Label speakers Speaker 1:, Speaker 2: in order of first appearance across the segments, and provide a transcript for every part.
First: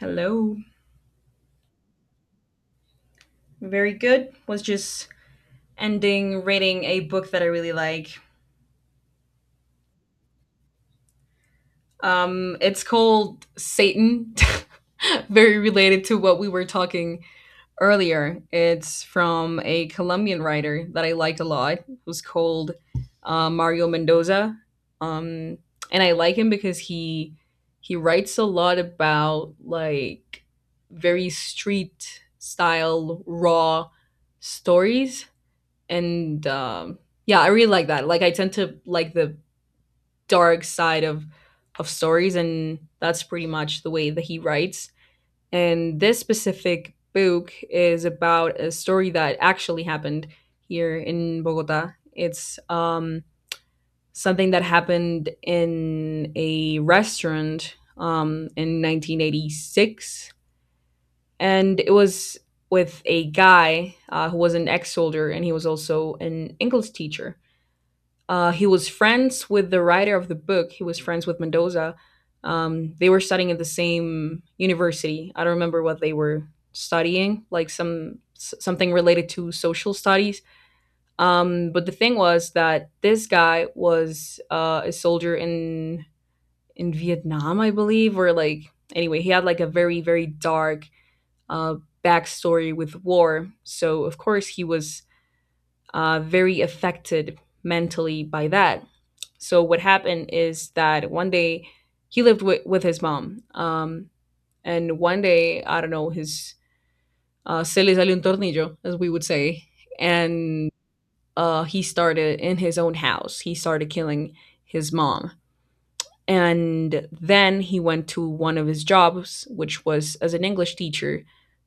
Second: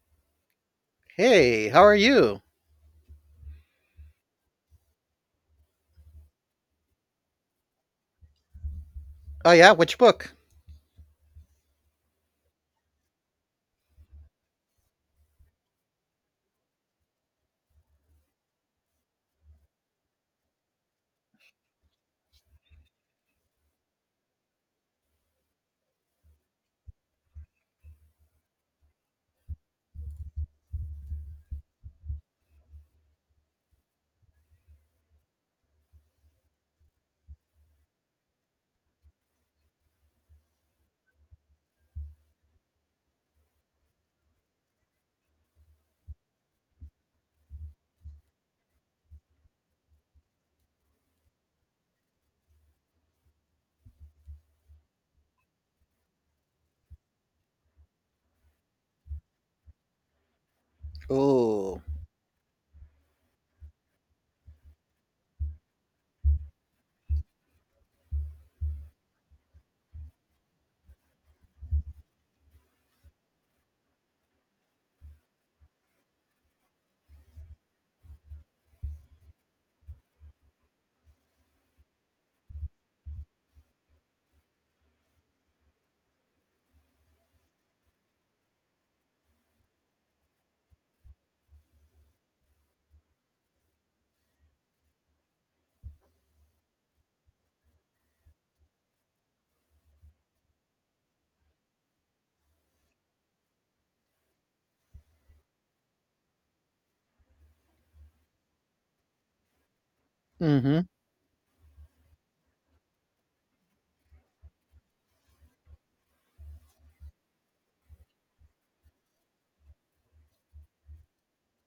Speaker 1: Hello.
Speaker 2: Hey, how are you?
Speaker 1: Very good. Was just ending reading a book that I really like.
Speaker 2: Oh yeah, which book?
Speaker 1: It's called Satan. Very related to what we were talking earlier. It's from a Colombian writer that I like a lot. It was called Mario Mendoza. Um, and I like him because he writes a lot about like very street style raw stories and yeah, I really like that. Like I tend to like the dark side of stories, and that's pretty much the way that he writes. And this specific book is about a story that actually happened here in Bogota. It's something that happened in a restaurant in 1986, and
Speaker 2: Oh.
Speaker 1: it was with a guy who was an ex soldier, and he was also an English teacher. He was friends with the writer of the book. He was friends with Mendoza. They were studying at the same university. I don't remember what they were studying, like something related to social studies. But the thing was that this guy was a soldier in Vietnam, I believe, or like anyway, he had like a very dark uh, backstory with war. So of course he was very affected mentally by that. So what happened is that one day he lived with his mom. And one day, I don't know, his se le salió un tornillo, as we would say. And
Speaker 2: Mm-hmm.
Speaker 1: uh, he started in his own house, he started killing his mom, and then he went to one of his jobs, which was as an English teacher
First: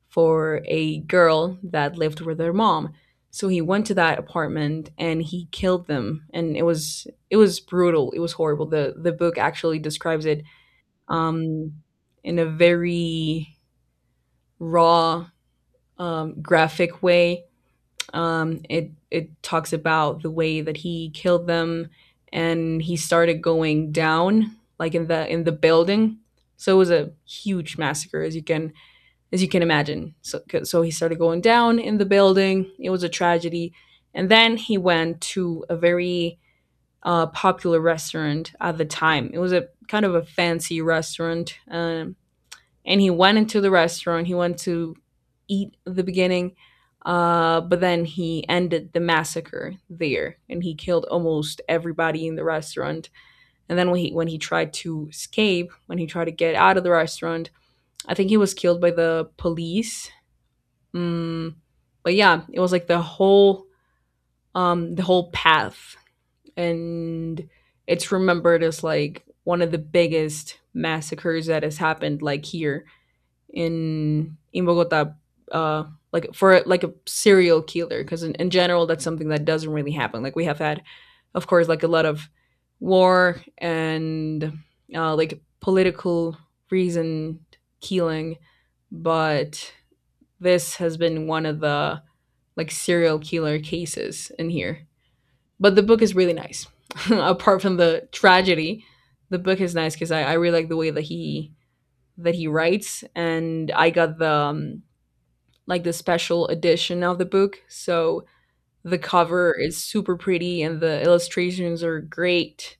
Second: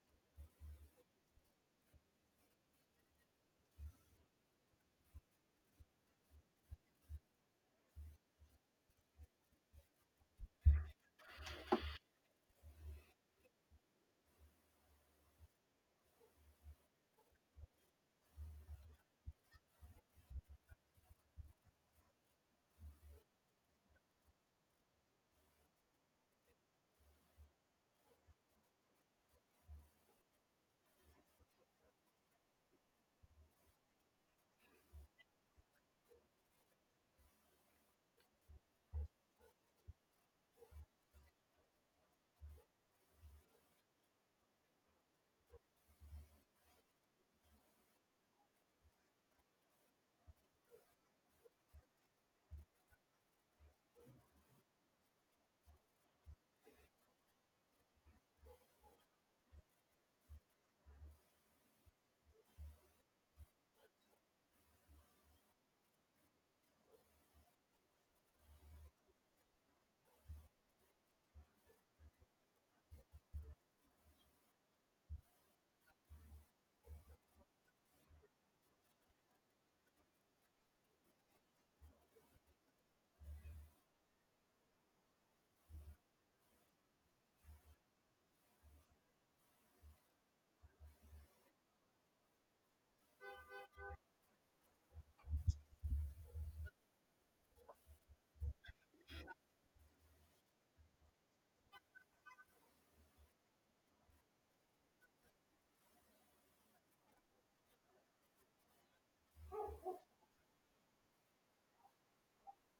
Speaker 1: for a girl that lived with her mom. So he went to that apartment and he killed them, and it was brutal. It was horrible. The book actually describes it um in a very raw, graphic way. It talks about the way that he killed them, and he started going down like in the building. So it was a huge massacre, as you can imagine. So he started going down in the building. It was a tragedy, and then he went to a very popular restaurant at the time. It was a kind of a fancy restaurant. And he went into the restaurant. He went to eat at the beginning, but then he ended the massacre there, and he killed almost everybody in the restaurant. And then when he tried to escape, when he tried to get out of the restaurant, I think he was killed by the police. Mm, but yeah, it was like the whole path, and it's remembered as like one of the biggest massacres that has happened like here in Bogota, uh, like for like a serial killer, because in general that's something that doesn't really happen. Like we have had, of course, like a lot of war and like political reason killing, but this has been one of the like serial killer cases in here. But the book is really nice. Apart from the tragedy, the book is nice because I really like the way that he writes, and I got the like the special edition of the book. So the cover is super pretty, and the illustrations are great.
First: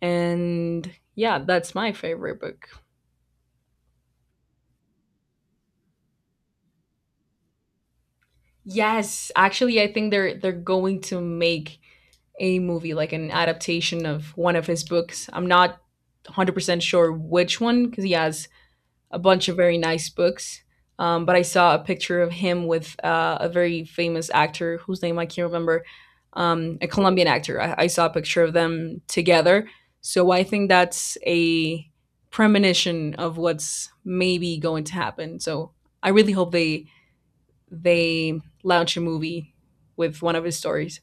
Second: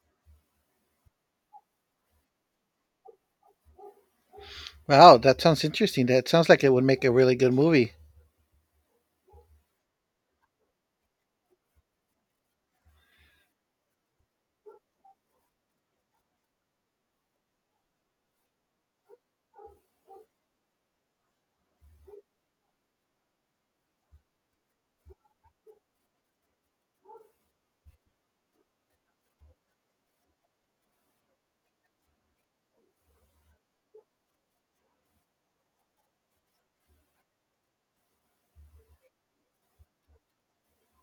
Speaker 1: And yeah, that's my favorite book.
Speaker 2: Wow, that sounds interesting. That sounds like it would make a really good movie.
Speaker 1: Yes, actually, I think they're going to make a movie, like an adaptation of one of his books. I'm not 100% sure which one because he has a bunch of very nice books. But I saw a picture of him with a very famous actor whose name I can't remember, a Colombian actor. I saw a picture of them together. So I think that's a premonition of what's maybe going to happen. So I really hope they launch a movie with one of his stories.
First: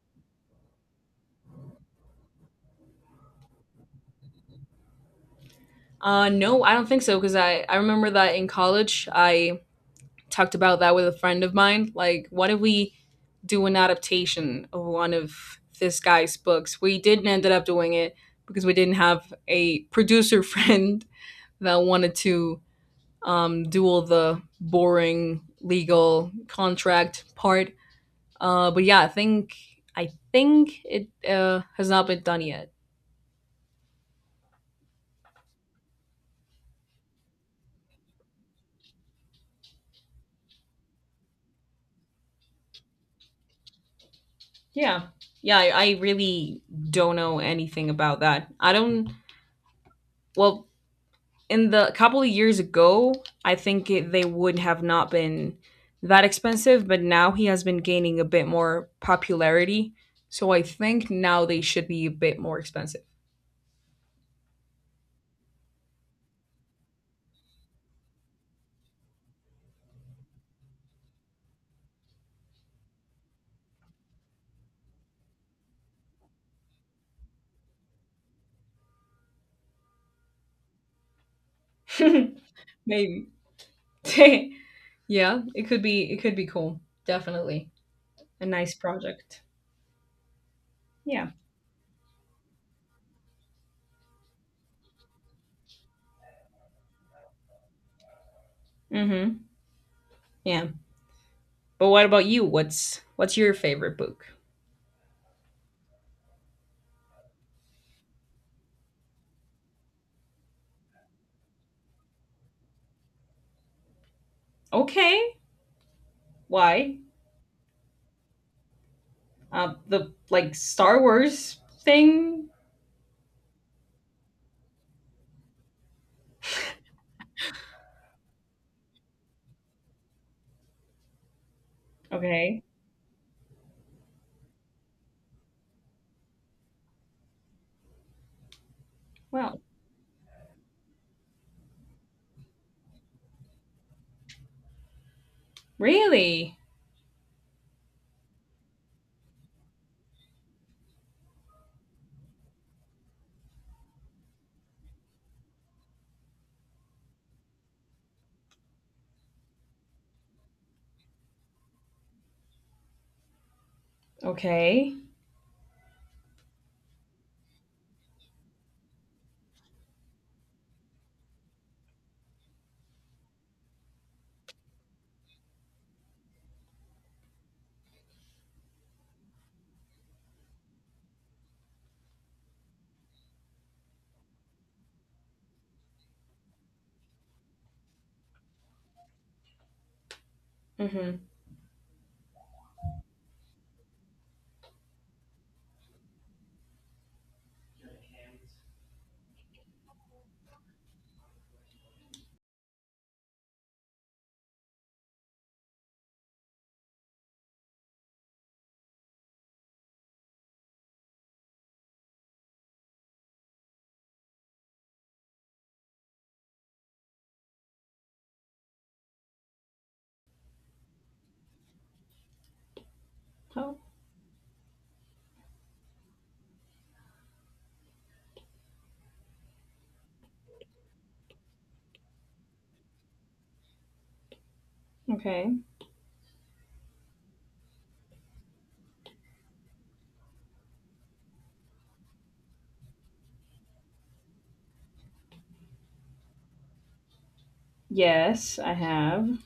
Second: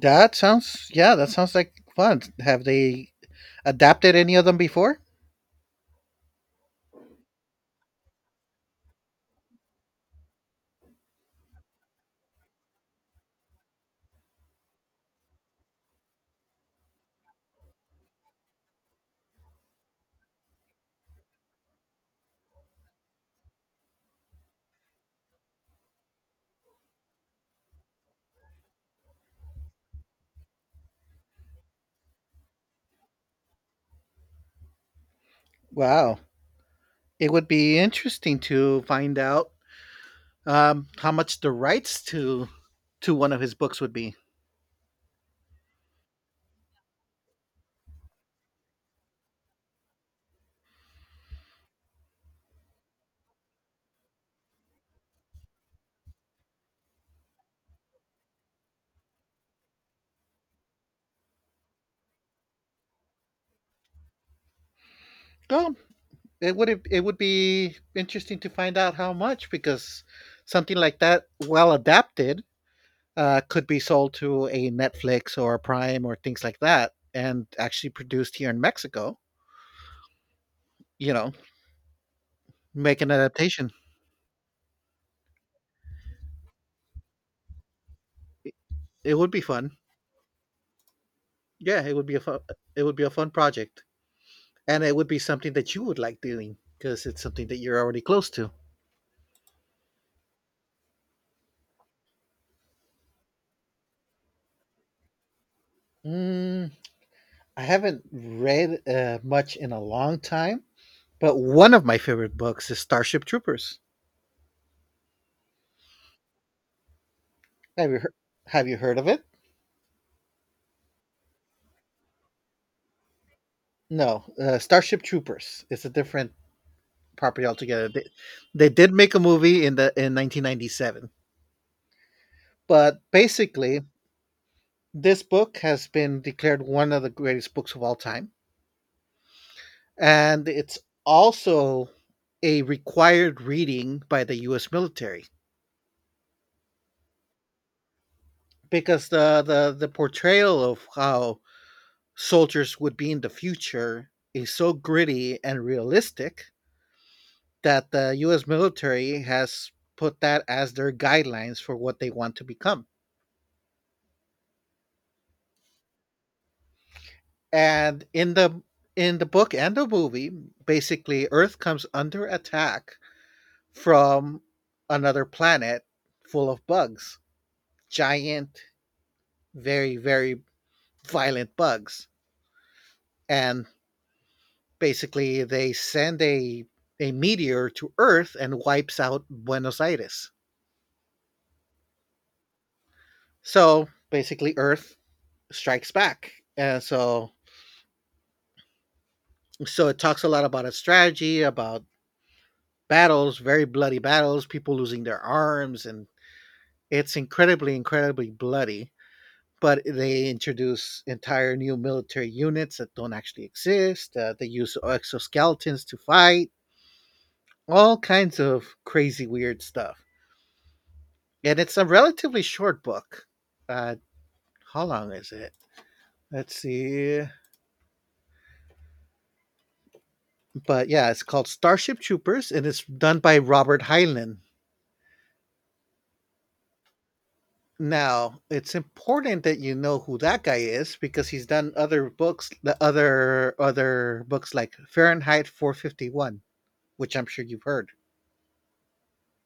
Speaker 2: That sounds yeah, that sounds like fun. Have they adapted any of them before?
Speaker 1: No, I don't think so because I remember that in college I talked about that with a friend of mine. Like, what if we do an adaptation of one of this guy's books? We didn't ended up doing it because we didn't have a producer friend that wanted to do all the boring legal contract part. But yeah, I think it has not been done yet.
Speaker 2: Wow. It would be interesting to find out how much the rights to one of his books would be.
Speaker 1: Yeah, yeah, I really don't know anything about that. I don't. Well, in the couple of years ago, I think they would have not been that expensive, but now he has been gaining a bit more popularity. So I think now they should be a bit more expensive.
Speaker 2: Well, it would be interesting to find out how much because something like that well adapted could be sold to a Netflix or a Prime or things like that, and actually produced here in Mexico. You know, make an
Speaker 1: Maybe.
Speaker 2: adaptation.
Speaker 1: Yeah, it could be cool. Definitely. A
Speaker 2: It
Speaker 1: nice
Speaker 2: it would be
Speaker 1: project.
Speaker 2: fun.
Speaker 1: Yeah.
Speaker 2: Yeah, It would be a fun project, and it would be something that you would like doing because it's something that you're already close to.
Speaker 1: Mhm. Yeah. But what about you? What's your favorite book?
Speaker 2: Mm, I haven't read much in a long time, but one of my favorite books is Starship Troopers.
Speaker 1: Okay. Why?
Speaker 2: Have you heard? Have you heard of it?
Speaker 1: The like Star Wars thing?
Speaker 2: No, Starship Troopers. It's a different property altogether. They did make a movie in 1997,
Speaker 1: Okay.
Speaker 2: but basically this book has been declared one of the greatest books of all time,
Speaker 1: Well,
Speaker 2: and it's also a required reading by the U.S. military
Speaker 1: really?
Speaker 2: because the portrayal of how soldiers would be in the future is so gritty and realistic that the U.S. military has put that as their guidelines for what they want to become.
Speaker 1: Okay.
Speaker 2: And in the book and the movie, basically Earth comes under attack from another planet full of bugs. Giant, very, very violent bugs. And basically they send a meteor to Earth and wipes out Buenos Aires.
Speaker 1: Mm-hmm.
Speaker 2: So basically Earth strikes back. And so it talks a lot about a strategy, about battles, very bloody battles, people losing their arms, and it's incredibly, incredibly bloody, but they introduce entire new military units that don't actually exist. They use exoskeletons to fight, all kinds of crazy, weird stuff. And it's a relatively short book.
Speaker 1: Oh,
Speaker 2: Uh, how long is it? Let's see. But yeah, it's called Starship Troopers and it's done by Robert Heinlein.
Speaker 1: okay.
Speaker 2: Now, it's important that you know who that guy is because he's done other books, the other books like Fahrenheit 451, which I'm sure you've heard.
Speaker 1: Yes, I have.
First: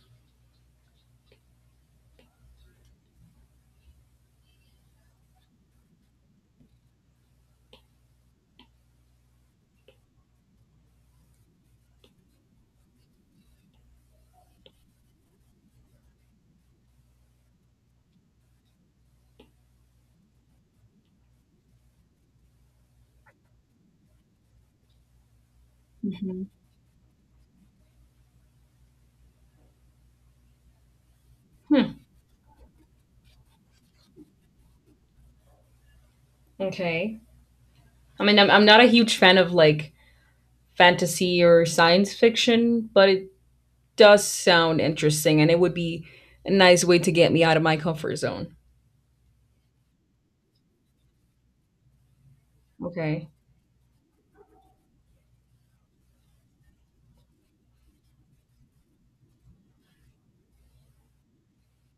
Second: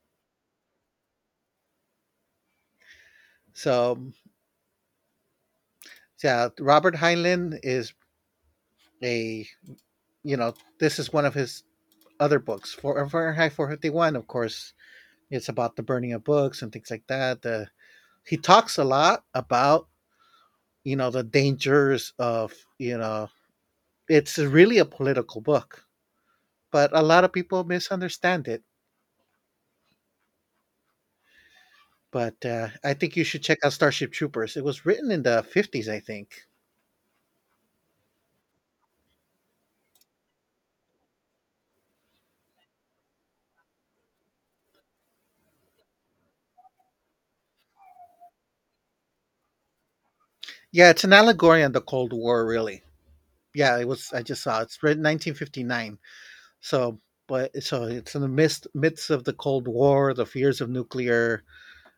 Speaker 2: So, yeah, Robert Heinlein is a, you know, this is one of his other books. For Fahrenheit 451, of course, it's about the burning of books and things like that. He talks a lot about the dangers it's really a political book,
Speaker 1: Hmm.
Speaker 2: but a lot of people misunderstand it.
Speaker 1: Hmm.
Speaker 2: But, I think you should check out Starship Troopers. It was written in the '50s, I think.
Speaker 1: Okay. I mean, I'm not a huge fan of like fantasy or science fiction, but it does sound interesting and it would be a nice way to get me out of my comfort zone.
Speaker 2: Yeah, it's an allegory on the Cold War, really.
Speaker 1: Okay.
Speaker 2: Yeah, it was I just saw it. It's written 1959. So, but it's in the midst of the Cold War, the fears of nuclear,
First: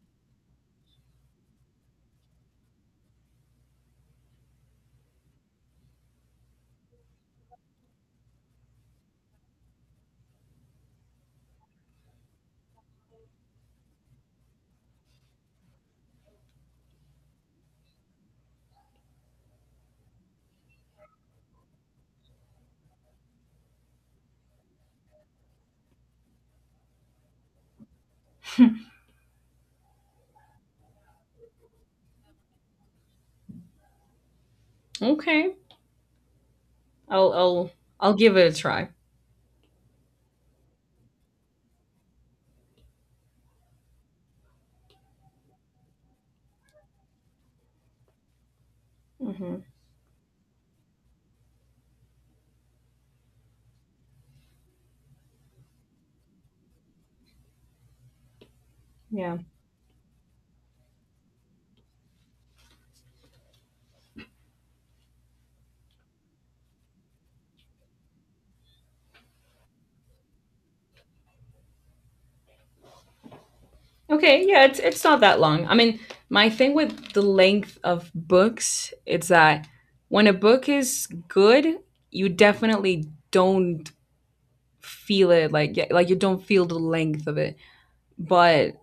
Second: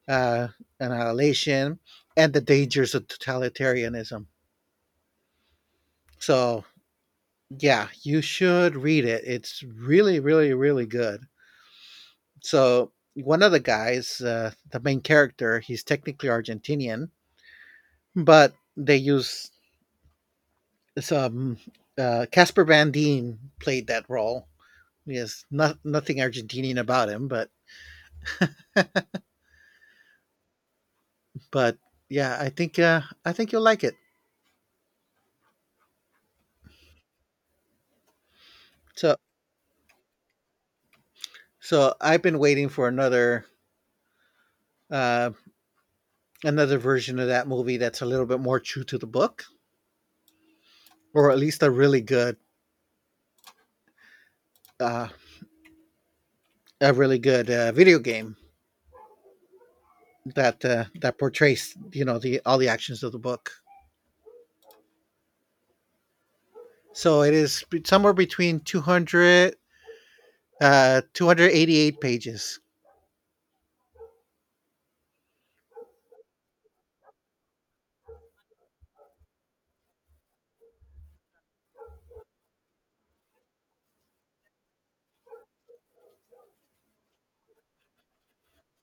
Speaker 2: uh, annihilation, and the dangers of totalitarianism. So, yeah, you should read it. It's really, really, really good. So, one of the guys, the main character, he's technically Argentinian, but they use some Casper Van Dien played that role. Yes, not nothing Argentinian about him, but but yeah, I think you'll like it.
Speaker 1: Okay. I'll I'll I'll give it a try.
Speaker 2: So so I've been waiting for another uh, another version of that movie that's a little bit more true to the book,
Speaker 1: Hmm.
Speaker 2: or at least uh, a really good video game
Speaker 1: Yeah.
Speaker 2: that portrays you know the all the actions of the book. So it is somewhere between 200 288 pages.
Speaker 1: Okay, yeah, it's not that long. I mean, my thing with the length of books is that when a book is good, you definitely don't feel it like yeah, like you don't feel the length of it. But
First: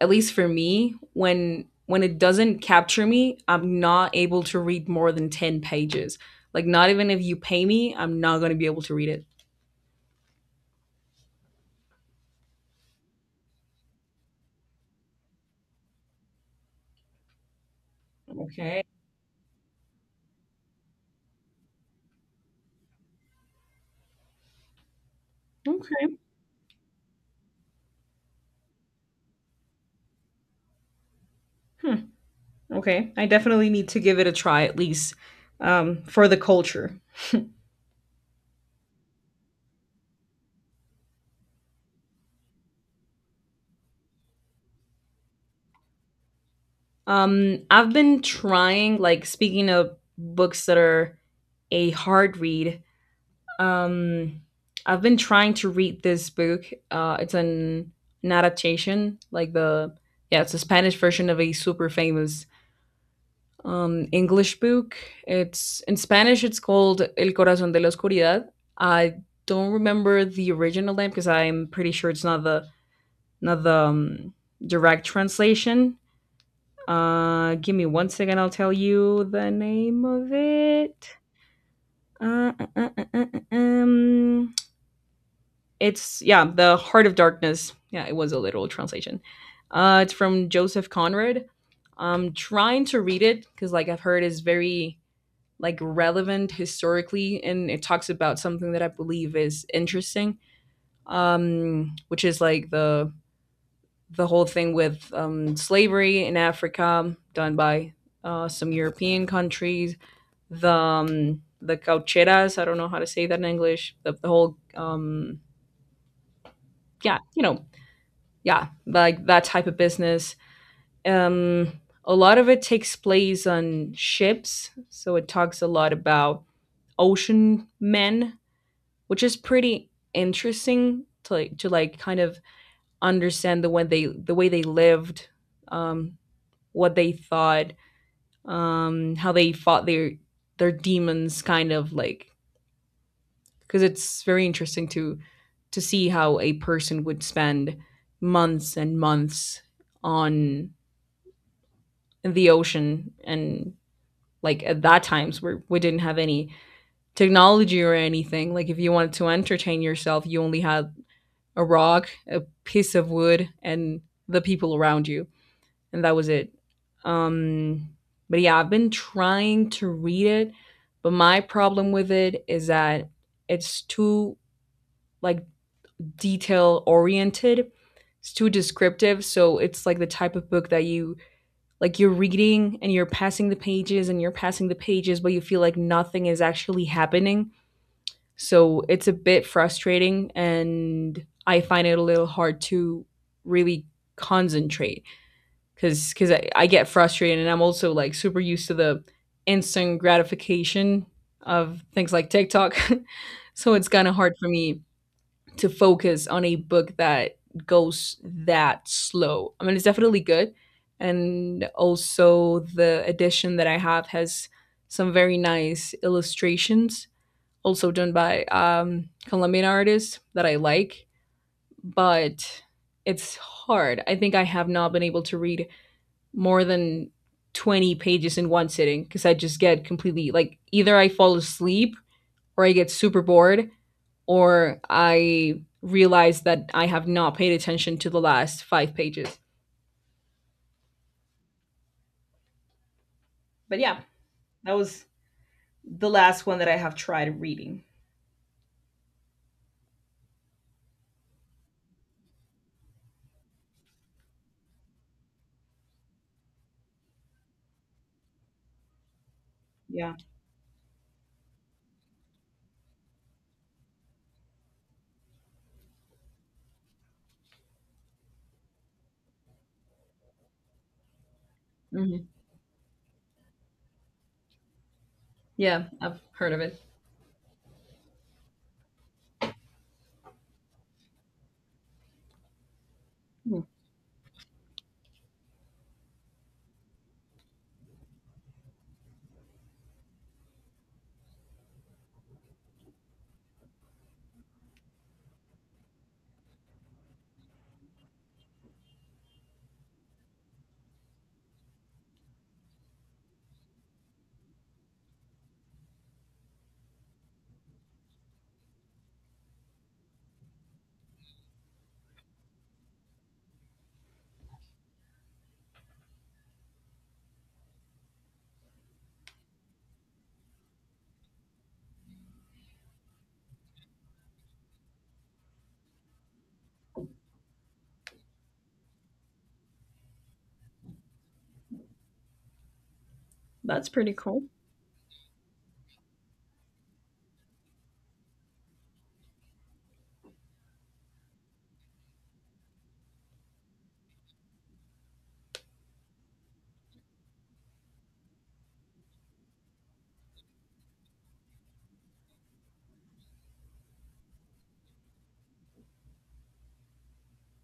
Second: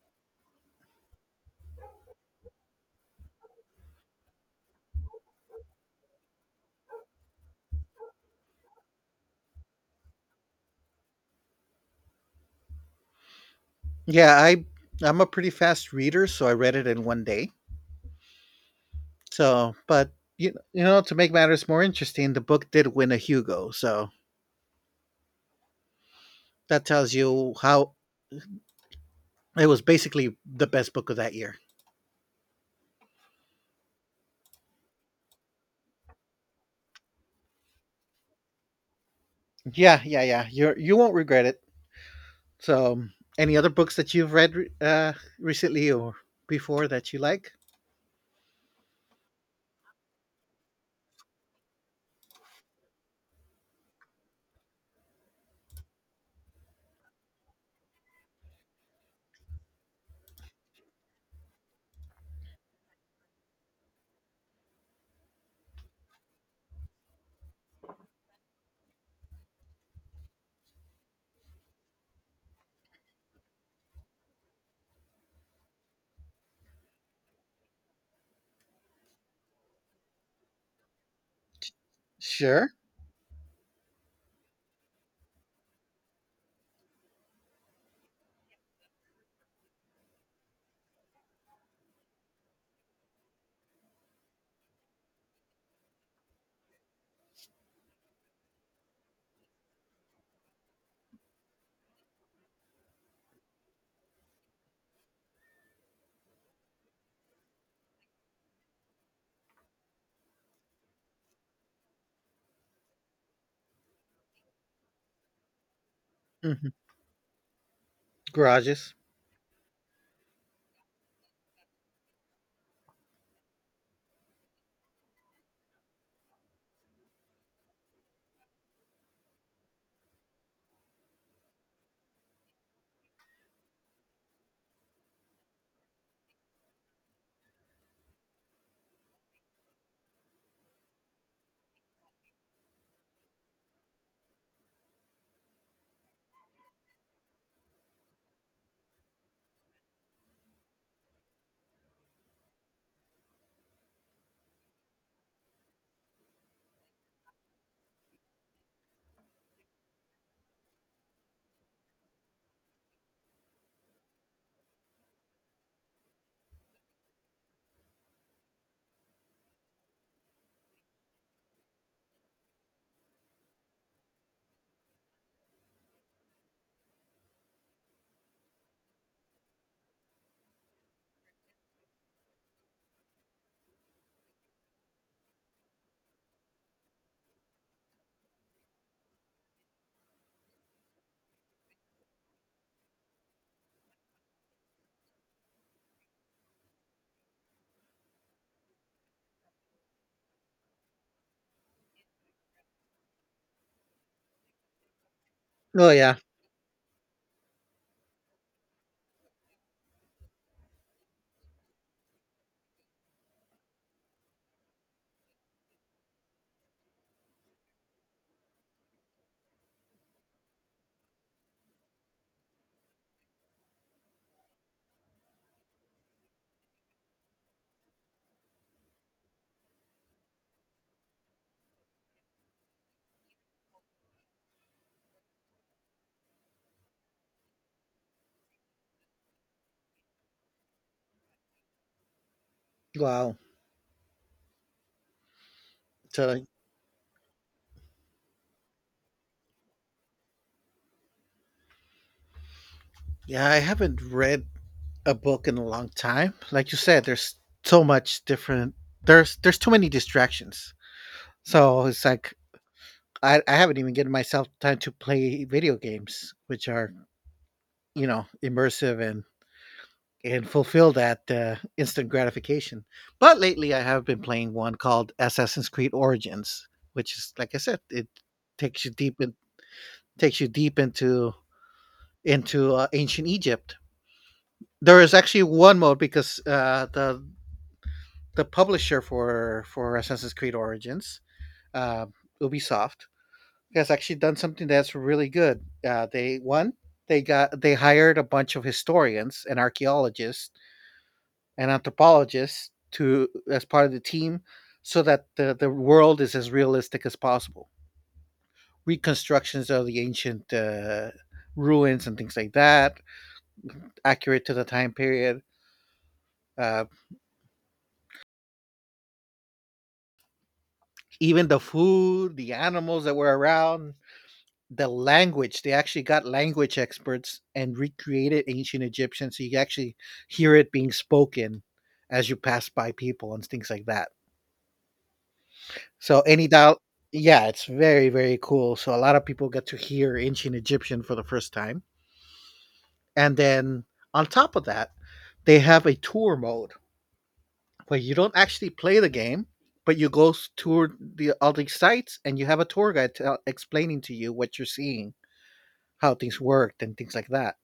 Speaker 1: at least for me, when it doesn't capture me, I'm not able to read more than 10 pages. Like not even if you pay me, I'm not going to be able to read it.
Speaker 2: Yeah, I'm a pretty fast reader, so I read it in one day.
Speaker 1: Okay.
Speaker 2: So, but to make matters more interesting, the book did win a Hugo, so
Speaker 1: Okay.
Speaker 2: that tells you how it was basically the best book of that year.
Speaker 1: Hmm. Okay. I definitely need to give it a try at least for the culture.
Speaker 2: Yeah, yeah, yeah. You won't regret it. So, any other books that you've read recently or before that you like?
Speaker 1: I've been trying, like, speaking of books that are a hard read, um, I've been trying to read this book. It's an adaptation, like yeah, it's a Spanish version of a super famous English book. It's in Spanish, it's called El Corazón de la Oscuridad. I don't remember the original name because I'm pretty sure it's not the direct translation, give me one second. I'll tell you the name of it. Uh, uh,
Speaker 2: Sure.
Speaker 1: uh, uh, uh, uh, um, it's yeah, the Heart of Darkness. Yeah, it was a literal translation. It's from Joseph Conrad. I'm trying to read it because, like, I've heard is very like relevant historically, and it talks about something that I believe is interesting, which is like the whole thing with slavery in Africa done by some European countries, the caucheras. I don't know how to say that in English. The whole
Speaker 2: Hmm.
Speaker 1: yeah, you know, yeah,
Speaker 2: Garages.
Speaker 1: like that type of business. A lot of it takes place on ships, so it talks a lot about ocean men, which is pretty interesting to like kind of understand the way they lived, um, what they thought, how they fought their demons, kind of like because it's very interesting to see how a person would spend months and months on the ocean and like at that times where we didn't have any technology or anything, like if you wanted to entertain yourself you only had a rock, a piece of wood and the people around you, and that was it. um but yeah, I've been trying to read it, but my problem with it is that it's too like detail oriented. It's too descriptive, so it's like the type of book that you like you're reading and you're passing the pages and you're passing the pages but you feel like nothing is actually happening. So it's a bit frustrating and I find it a little hard to really concentrate because I get frustrated and I'm also like super used to the instant gratification of things like TikTok. So it's kind of hard for me to
Speaker 2: Oh yeah.
Speaker 1: focus on a book that goes that slow. I mean, it's definitely good. And also, the edition that I have has some very nice illustrations, also done by Colombian artists that I like. But it's hard. I think I have not been able to read more than 20 pages in one sitting because I just get completely like either I fall asleep or I get super bored or I realize that I have not paid attention to the last 5 pages.
Speaker 2: Wow.
Speaker 1: But yeah, that was the
Speaker 2: So
Speaker 1: last one that I have tried reading.
Speaker 2: yeah, I haven't read a book in a long time. Like you said, there's so much different. There's too many
Speaker 1: Yeah.
Speaker 2: distractions. So it's like I haven't even given myself time to play video games, which are immersive and fulfill that instant
Speaker 1: Mm-hmm.
Speaker 2: gratification. But lately, I have been playing one called Assassin's
Speaker 1: Yeah,
Speaker 2: Creed
Speaker 1: I've heard of
Speaker 2: Origins,
Speaker 1: it.
Speaker 2: which is like I said, it takes you deep in, takes you deep into ancient
Speaker 1: Hmm.
Speaker 2: Egypt. There is actually one mode because the publisher for Assassin's Creed Origins, uh, Ubisoft, has actually done something that's really good. They one they got they hired a bunch of historians and archaeologists and anthropologists to as part of the team, so that the world is as realistic as possible. Reconstructions of the ancient ruins and things like that, accurate to the time period. Uh, Even the food, the animals that were around, the language, they actually got language experts and recreated ancient Egyptian, so you actually hear it being spoken as you pass by people and things like
Speaker 1: That's
Speaker 2: that.
Speaker 1: pretty cool.
Speaker 2: So any dial yeah, it's very, very cool. So a lot of people get to hear ancient Egyptian for the first time. And then on top of that, they have a tour mode where you don't actually play the game, but you go tour the all these sites and you have a tour guide tell explaining to you what you're seeing, how things worked and things like that.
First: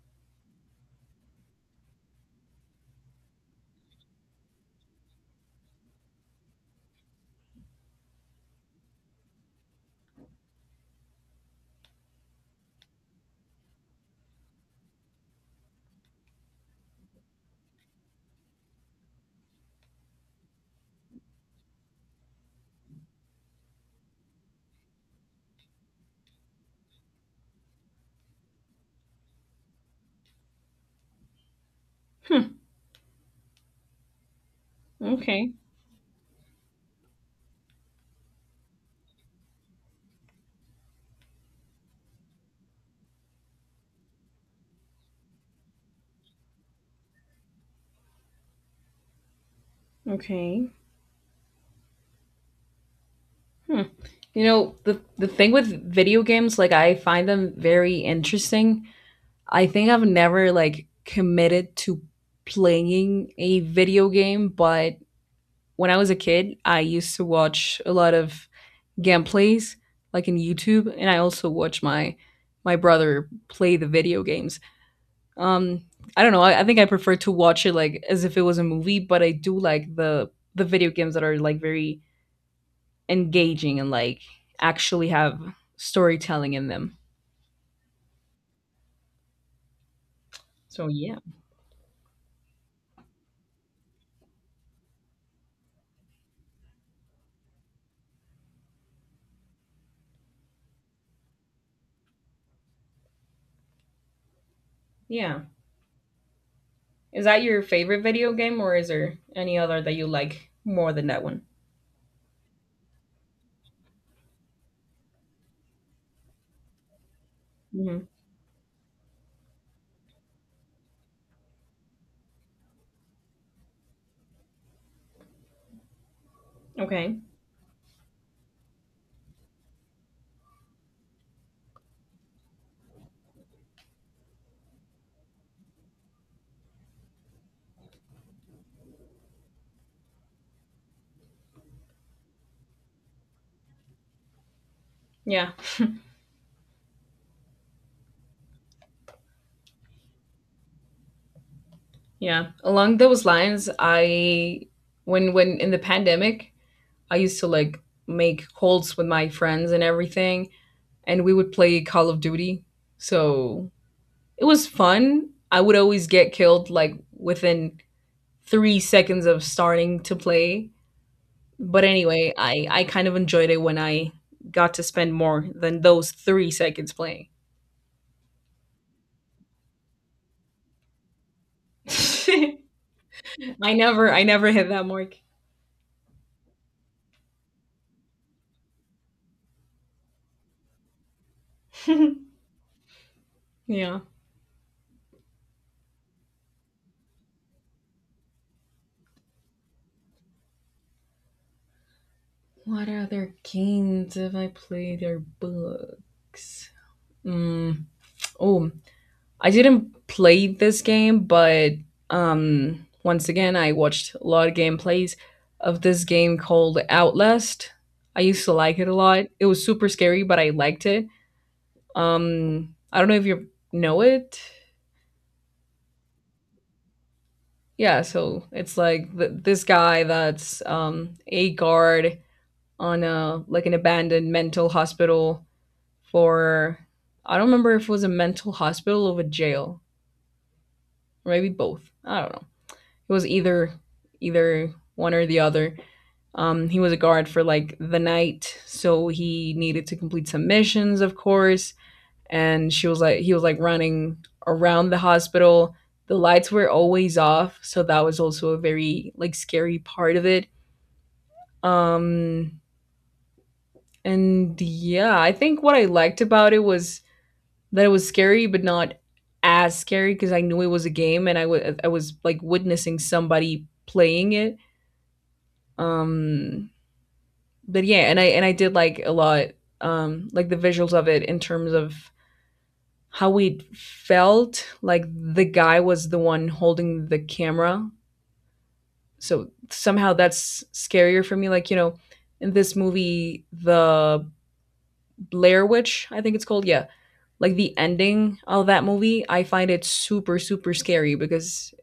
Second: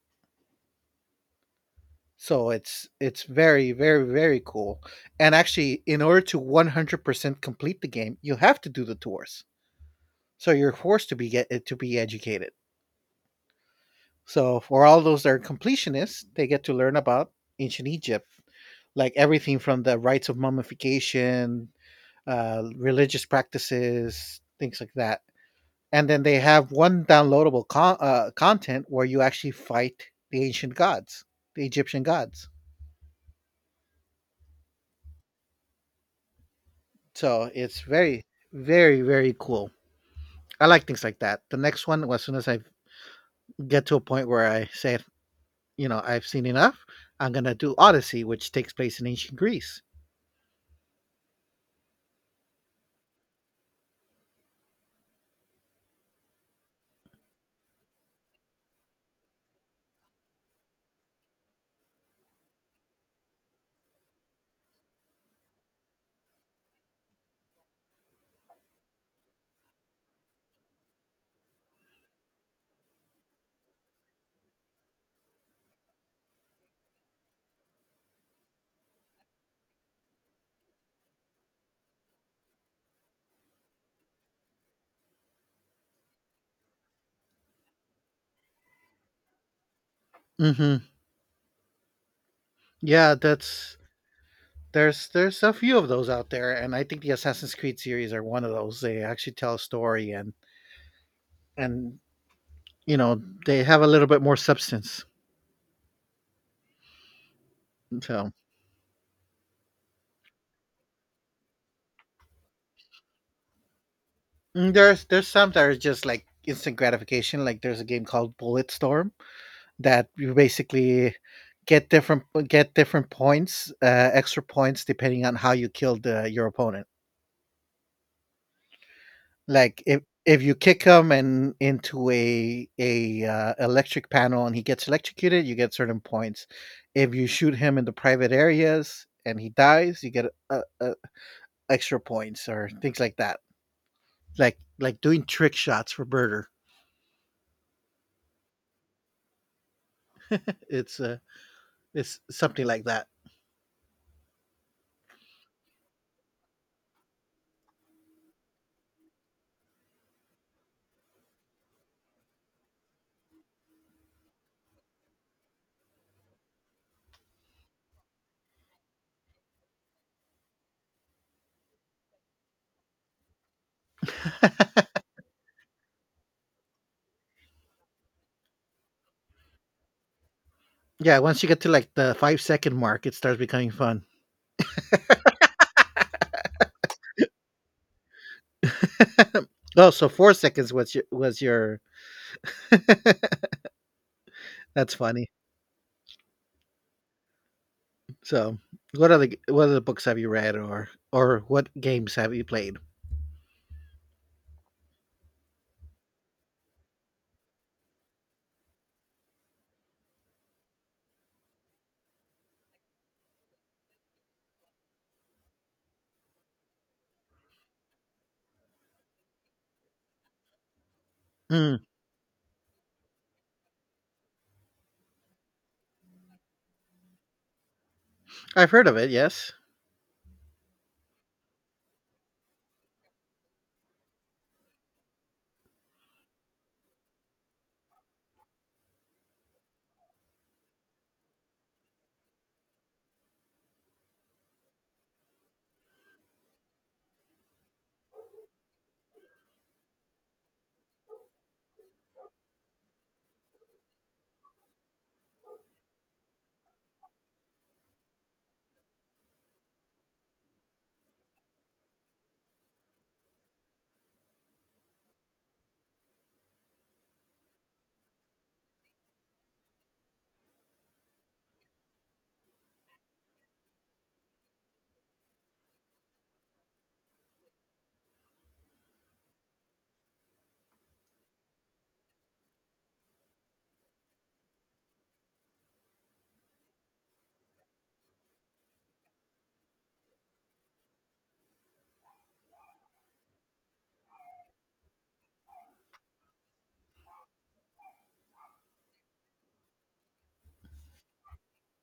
Speaker 2: So it's very, very, very cool. And actually, in order to 100% complete the game, you have to do the tours. So you're forced to be educated. So for all those that are completionists, they get to learn about ancient Egypt, like everything from the rites of mummification, religious practices, things like that. And then they have one downloadable content where you actually fight the ancient gods, the Egyptian gods.
Speaker 1: Okay.
Speaker 2: So it's very, very, very cool. I like things like that. The next one, well, as soon as I get to a point where I say, I've seen enough, I'm gonna do Odyssey, which takes place in ancient Greece.
Speaker 1: Okay. Hmm. You know, the thing with video games, like I find them very interesting. I think I've never like committed to playing a video game, but when I was a kid, I used to watch a lot of gameplays like in YouTube, and I also watch my brother play the video games. Um, I don't know. I think I prefer to watch it like as if it was a movie, but I do like the video games that are like very engaging and like actually have storytelling in them.
Speaker 2: Hmm.
Speaker 1: So yeah,
Speaker 2: Yeah, that's there's a few of those out there, and I think the Assassin's Creed series are one of those. They actually tell a story, and they have a little bit more substance.
Speaker 1: yeah. Is that your favorite
Speaker 2: So
Speaker 1: video game, or is there any other that you like more than that one?
Speaker 2: there's some that are just like instant gratification. Like there's a
Speaker 1: Hmm.
Speaker 2: game called Bulletstorm that you basically get different get different points, uh, extra points depending on how you kill your opponent.
Speaker 1: Okay.
Speaker 2: Like if you kick him and into a electric panel and he gets electrocuted, you get certain points. If you shoot him in the private areas and he dies, you get extra points or things like that. Like doing
Speaker 1: Yeah,
Speaker 2: trick shots for murder. it's uh, it's
Speaker 1: yeah.
Speaker 2: something like
Speaker 1: Along
Speaker 2: that.
Speaker 1: those lines, I when in the pandemic, I used to like make calls with my friends and everything, and we would play Call of Duty. So it was fun. I would always get killed like within 3 seconds of starting to play. But anyway, I kind of enjoyed it when I got to spend more than those 3 seconds playing.
Speaker 2: Yeah, once you get to like the five second mark, it starts becoming
Speaker 1: I
Speaker 2: fun.
Speaker 1: never I never hit that mark.
Speaker 2: Oh, so 4 seconds was your.
Speaker 1: Yeah.
Speaker 2: That's funny. So, what other books have you read, or what games have you played?
Speaker 1: What other games have I played or books? Mm, oh, I didn't play this game, but once again, I watched a lot of gameplays of this game called Outlast. I used to like it a lot. It was super scary, but I liked it.
Speaker 2: Mm,
Speaker 1: I don't know if you know it. Yeah, so
Speaker 2: I've
Speaker 1: it's
Speaker 2: heard of it.
Speaker 1: like
Speaker 2: Yes.
Speaker 1: this guy that's a guard on a like an abandoned mental hospital for I don't remember if it was a mental hospital or a jail, or maybe both. I don't know. It was either either one or the other. He was a guard for like the night, so he needed to complete some missions, of course. And she was like, he was like running around the hospital. The lights were always off, so that was also a very like scary part of it. Um, and yeah, I think what I liked about it was that it was scary, but not as scary because I knew it was a game and I was like witnessing somebody playing it. Um, but yeah, and I did like a lot, like the visuals of it in terms of how it felt. Like the guy was the one holding the camera, so somehow that's scarier for me. Like you know, in this movie, the Blair Witch, I think it's called, yeah, like the ending of that movie, I find it super super scary because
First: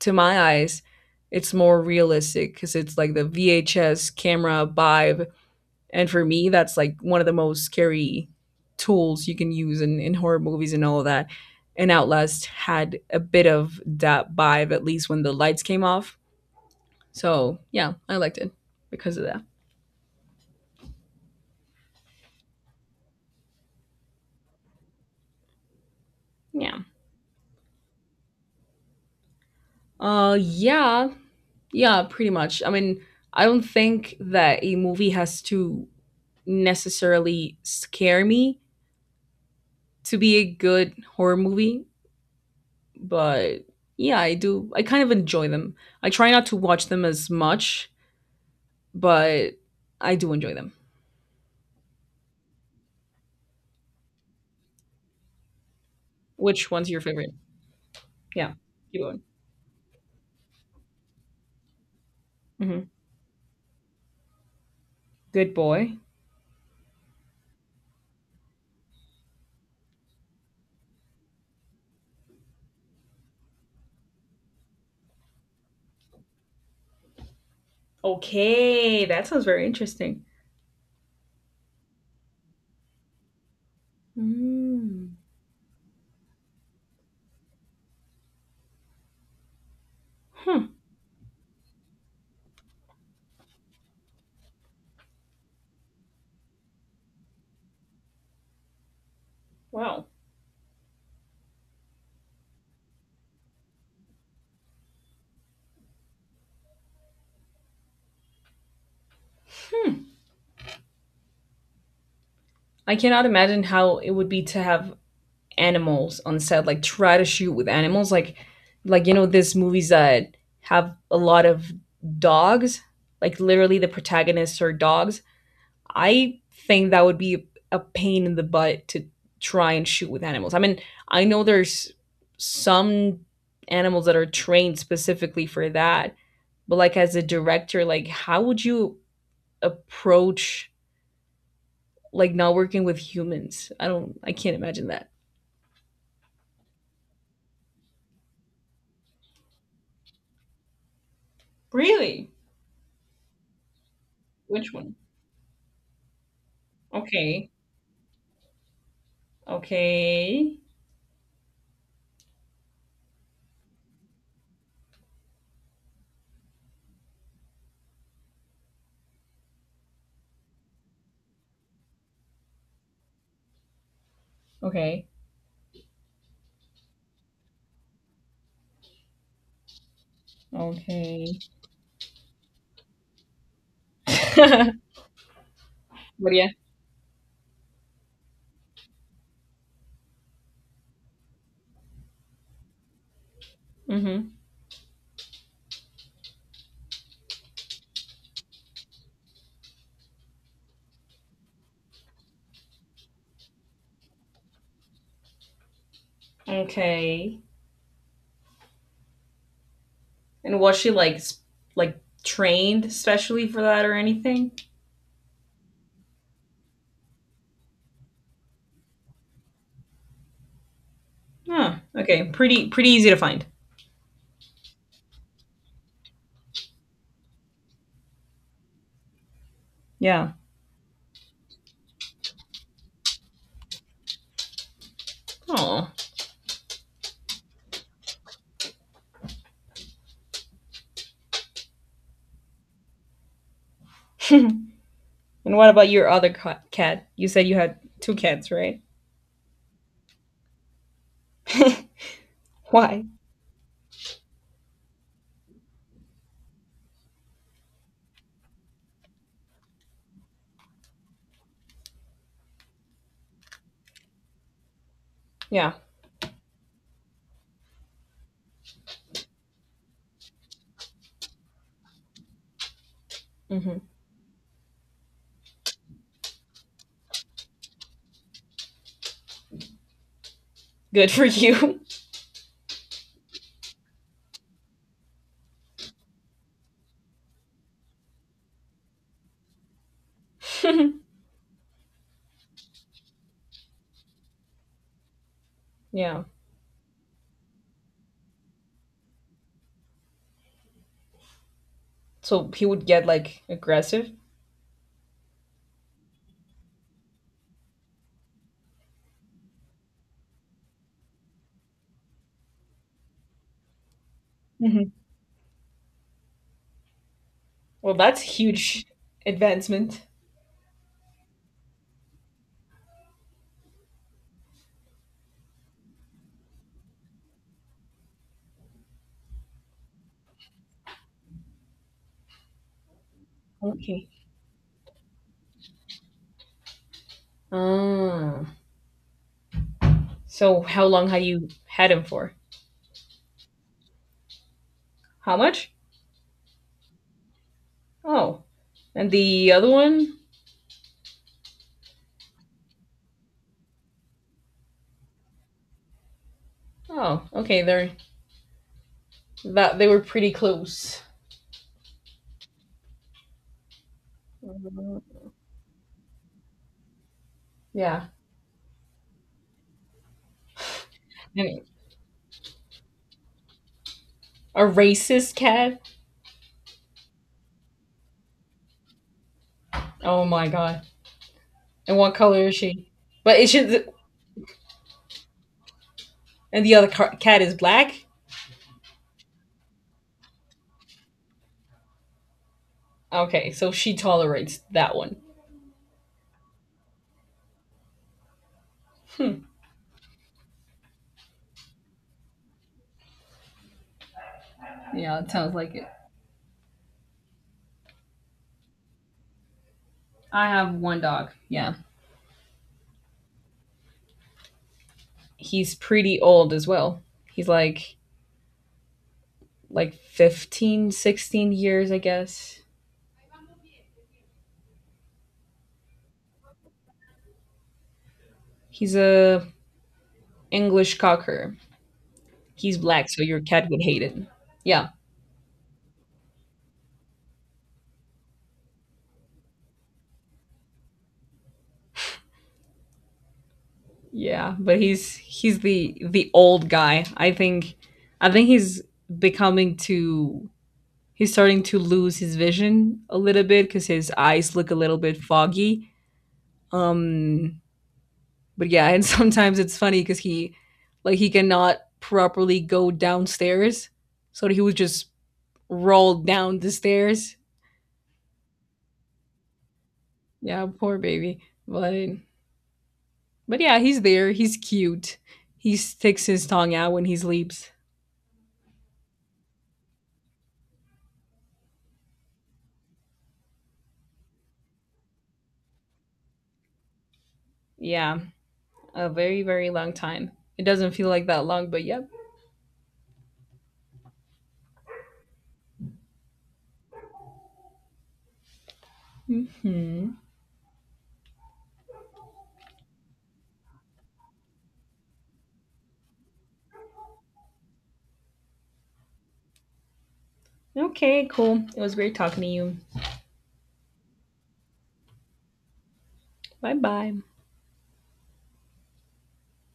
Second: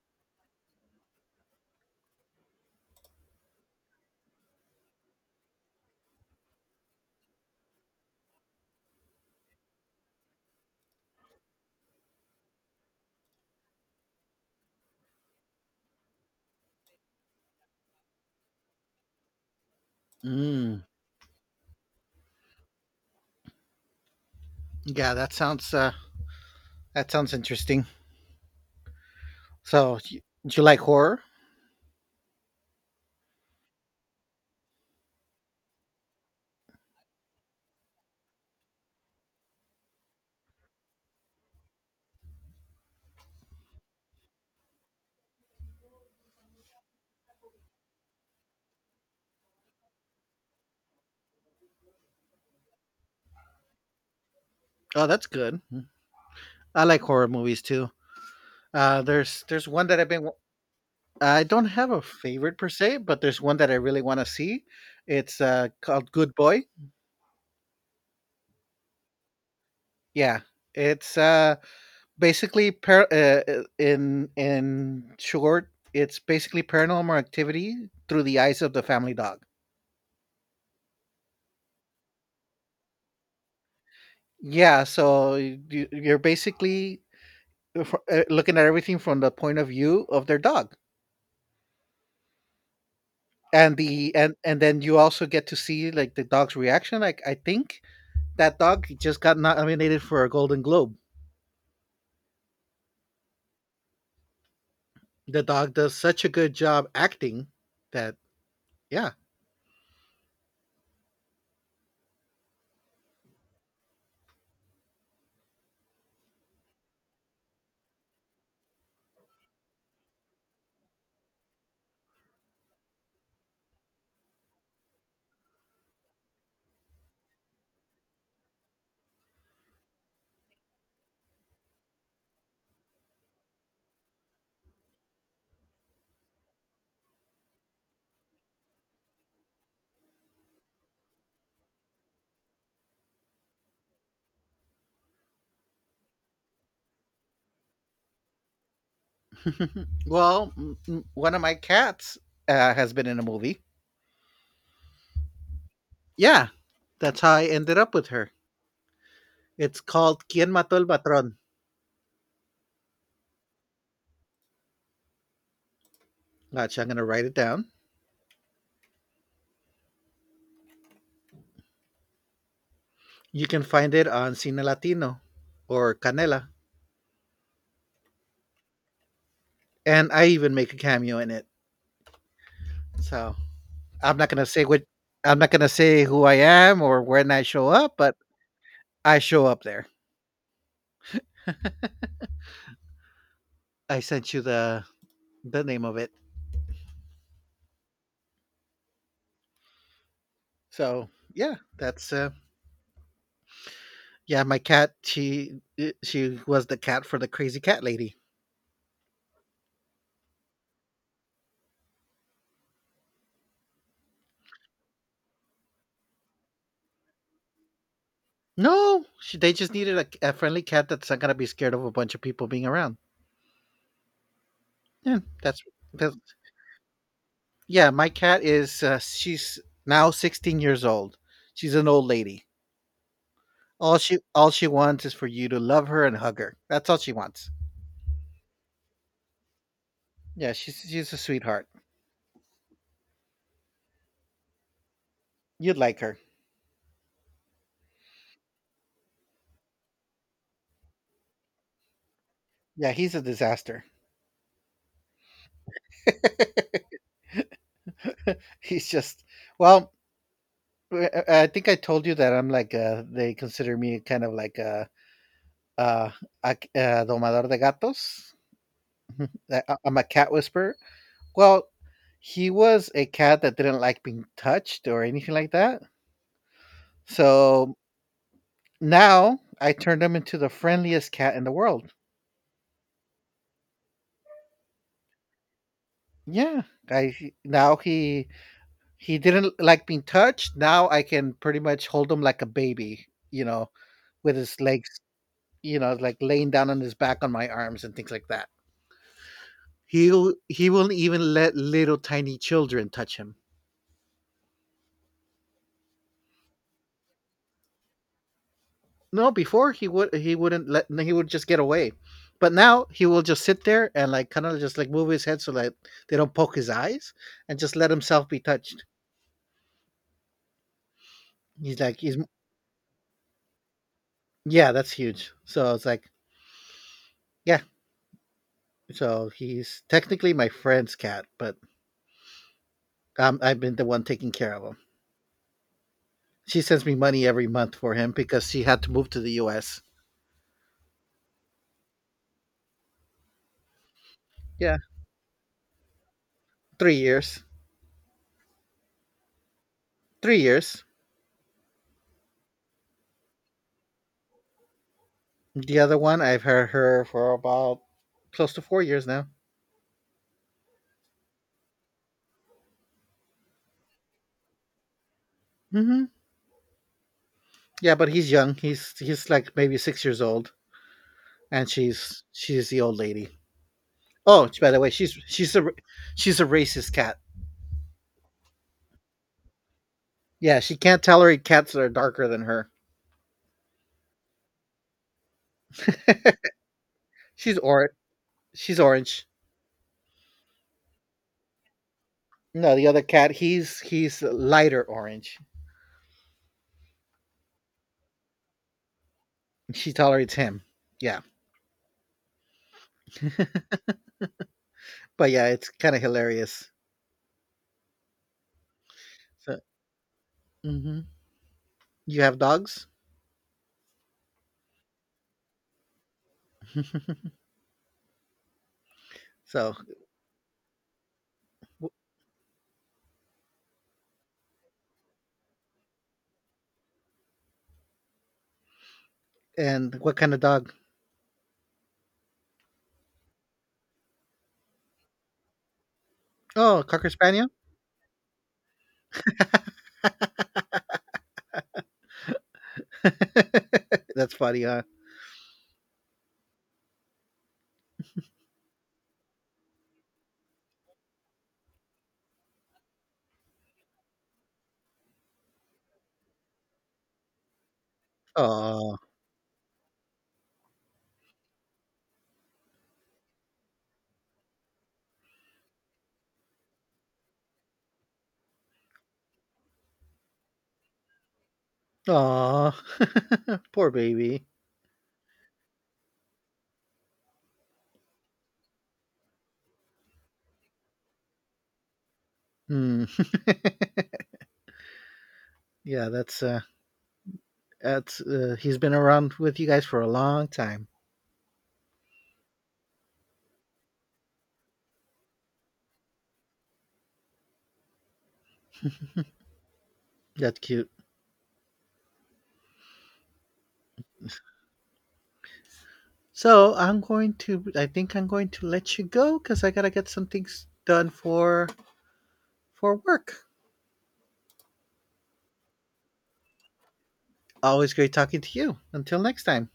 Speaker 1: to my eyes, it's more realistic because it's like the VHS camera vibe. And for me, that's like one of the most scary tools you can use in horror movies and all of that. And Outlast had a bit of that vibe, at least when the lights came off. So yeah, I liked it because of that.
Speaker 2: Mm, yeah, that sounds uh,
Speaker 1: Yeah.
Speaker 2: that sounds interesting. So, do you like
Speaker 1: Yeah.
Speaker 2: horror?
Speaker 1: Yeah, pretty much. I mean, I don't think that a movie has to necessarily scare me to be a good horror movie, but yeah, I do. I kind of enjoy them. I try not to watch them as much, but I do enjoy them.
Speaker 2: Oh, that's good.
Speaker 1: Which
Speaker 2: I
Speaker 1: one's your
Speaker 2: like horror
Speaker 1: favorite?
Speaker 2: movies too.
Speaker 1: Yeah, keep going.
Speaker 2: There's one that I've been. I don't have a favorite per
Speaker 1: Mm-hmm.
Speaker 2: se, but there's one that I really want to see. It's
Speaker 1: Good Boy.
Speaker 2: called Good Boy. Yeah, it's basically in short it's basically paranormal activity through the eyes of the
Speaker 1: Okay,
Speaker 2: family
Speaker 1: that
Speaker 2: dog.
Speaker 1: sounds very interesting.
Speaker 2: Yeah,
Speaker 1: Mm.
Speaker 2: so you're basically looking at everything from the point of view of their
Speaker 1: Hmm.
Speaker 2: dog, and then you also get to see like the dog's reaction. Like, I think that dog just got nominated
Speaker 1: Wow.
Speaker 2: for a Golden Globe. The dog does such a good job acting that. Yeah.
Speaker 1: I cannot imagine how it would be to have animals on set, like try to shoot with animals, like you know, these movies that have a lot of dogs, like literally the protagonists are dogs. I think that would be a pain in the butt to try and shoot with animals. I mean, I know there's some animals that are trained specifically for that, but like as a director, like how would you approach like not working with humans? I can't imagine that.
Speaker 2: Well, one of my cats
Speaker 1: Really?
Speaker 2: has been in a movie.
Speaker 1: Which one?
Speaker 2: Yeah, that's how I
Speaker 1: Okay.
Speaker 2: ended up with her. It's called Quien
Speaker 1: Okay.
Speaker 2: Mató el Patrón. Gotcha, I'm going to write it down. You can find it on Cine
Speaker 1: Okay.
Speaker 2: Latino or Canela. And I even make a cameo in
Speaker 1: Okay.
Speaker 2: it. So I'm not going to say
Speaker 1: But
Speaker 2: what, I'm not going to say who I
Speaker 1: yeah.
Speaker 2: am or when I show up, but I show up there. I
Speaker 1: Mm-hmm.
Speaker 2: sent you the name of it. So yeah, that's yeah. My cat, she was the cat for the
Speaker 1: Okay.
Speaker 2: crazy cat lady.
Speaker 1: And was she like trained especially for that or anything?
Speaker 2: No, they just needed a friendly cat that's not gonna be scared
Speaker 1: Huh.
Speaker 2: of a bunch of
Speaker 1: Okay.
Speaker 2: people being
Speaker 1: Pretty pretty
Speaker 2: around.
Speaker 1: easy to find.
Speaker 2: Yeah, that's yeah. My cat is she's now
Speaker 1: Yeah.
Speaker 2: 16 years old. She's an old lady. All she wants is for you to love
Speaker 1: Oh.
Speaker 2: her and hug her. That's all she wants. Yeah, she's a sweetheart.
Speaker 1: And what
Speaker 2: You'd
Speaker 1: about
Speaker 2: like
Speaker 1: your
Speaker 2: her.
Speaker 1: other cat? You said you had two cats, right?
Speaker 2: Yeah,
Speaker 1: Why?
Speaker 2: he's a disaster. He's just well. I think I told you that I'm like they consider me kind of like
Speaker 1: Yeah.
Speaker 2: uh, a domador de gatos. That I'm a cat whisperer. Well, he was a cat that
Speaker 1: Hmm.
Speaker 2: didn't like being touched or anything like that. So now I turned him into the
Speaker 1: Good
Speaker 2: friendliest
Speaker 1: for
Speaker 2: cat in the
Speaker 1: you.
Speaker 2: world. Yeah, now he didn't like being touched. Now I can pretty much hold him like a baby, with his legs, like
Speaker 1: Yeah.
Speaker 2: laying down on his back on my arms and things like that. He will not even let little tiny
Speaker 1: So he would
Speaker 2: children
Speaker 1: get
Speaker 2: touch him.
Speaker 1: like aggressive.
Speaker 2: No, before he would he wouldn't let he would just get away, but now he will just sit there and like kind of just like
Speaker 1: Mhm.
Speaker 2: move his head so like they don't poke his eyes and just let
Speaker 1: Well, that's
Speaker 2: himself be touched.
Speaker 1: huge advancement.
Speaker 2: He's like he's Yeah, that's huge. So it's like yeah, so he's technically my friend's cat, but I've been the one
Speaker 1: Okay.
Speaker 2: taking care of him. She sends me money every month for him
Speaker 1: Ah.
Speaker 2: because she had to move to the U.S.
Speaker 1: So how long have you had him for?
Speaker 2: Yeah,
Speaker 1: How much?
Speaker 2: 3 years,
Speaker 1: Oh. And the other one?
Speaker 2: 3 years. The other one I've had her
Speaker 1: Oh,
Speaker 2: for
Speaker 1: okay.
Speaker 2: about
Speaker 1: They're
Speaker 2: close to 4 years now.
Speaker 1: that they were pretty close. Mm-hmm.
Speaker 2: Hmm. Yeah,
Speaker 1: Yeah.
Speaker 2: but he's young. He's like maybe 6 years old,
Speaker 1: And
Speaker 2: and she's the old lady. Oh,
Speaker 1: a
Speaker 2: by the way,
Speaker 1: racist cat.
Speaker 2: she's a racist cat.
Speaker 1: Oh my
Speaker 2: Yeah, she
Speaker 1: god.
Speaker 2: can't tolerate cats that are
Speaker 1: And what
Speaker 2: darker than
Speaker 1: color is
Speaker 2: her.
Speaker 1: she? But it should. And the other cat is
Speaker 2: She's orange.
Speaker 1: black.
Speaker 2: She's orange. No, the other cat,
Speaker 1: Okay, so
Speaker 2: he's
Speaker 1: she
Speaker 2: he's
Speaker 1: tolerates
Speaker 2: lighter
Speaker 1: that one.
Speaker 2: orange.
Speaker 1: Hmm.
Speaker 2: She tolerates him. Yeah,
Speaker 1: Yeah,
Speaker 2: but
Speaker 1: it
Speaker 2: yeah,
Speaker 1: sounds
Speaker 2: it's
Speaker 1: like it.
Speaker 2: kind of hilarious. So,
Speaker 1: I have one
Speaker 2: hmm
Speaker 1: dog. Yeah.
Speaker 2: you have dogs.
Speaker 1: He's pretty old as well. He's
Speaker 2: So,
Speaker 1: like 15, 16
Speaker 2: w-
Speaker 1: years, I guess. He's a
Speaker 2: and what kind of dog?
Speaker 1: English cocker. He's black, so your cat would hate it. Yeah.
Speaker 2: Oh, cocker spaniel. That's
Speaker 1: Yeah,
Speaker 2: funny,
Speaker 1: but
Speaker 2: huh?
Speaker 1: he's he's the old guy. I think he's becoming to he's starting to lose his vision a little bit because his eyes look a little bit foggy. Um, but yeah,
Speaker 2: Oh.
Speaker 1: and sometimes it's funny because he like he cannot properly go downstairs, so he would just roll down the stairs. Yeah, poor baby. But
Speaker 2: Aw,
Speaker 1: but yeah,
Speaker 2: poor
Speaker 1: he's there.
Speaker 2: baby.
Speaker 1: He's cute. He sticks his tongue out when he sleeps.
Speaker 2: Hmm. Yeah,
Speaker 1: Yeah.
Speaker 2: that's he's been
Speaker 1: A
Speaker 2: around
Speaker 1: very,
Speaker 2: with you
Speaker 1: very
Speaker 2: guys
Speaker 1: long
Speaker 2: for a
Speaker 1: time.
Speaker 2: long
Speaker 1: It
Speaker 2: time.
Speaker 1: doesn't feel like that long, but yep. Hmm.
Speaker 2: That's cute. I think I'm going to let you go because I gotta get some things done
Speaker 1: Okay, cool.
Speaker 2: for
Speaker 1: It was great talking to you.
Speaker 2: for work.
Speaker 1: Bye bye.
Speaker 2: Always great talking to you. Until next time.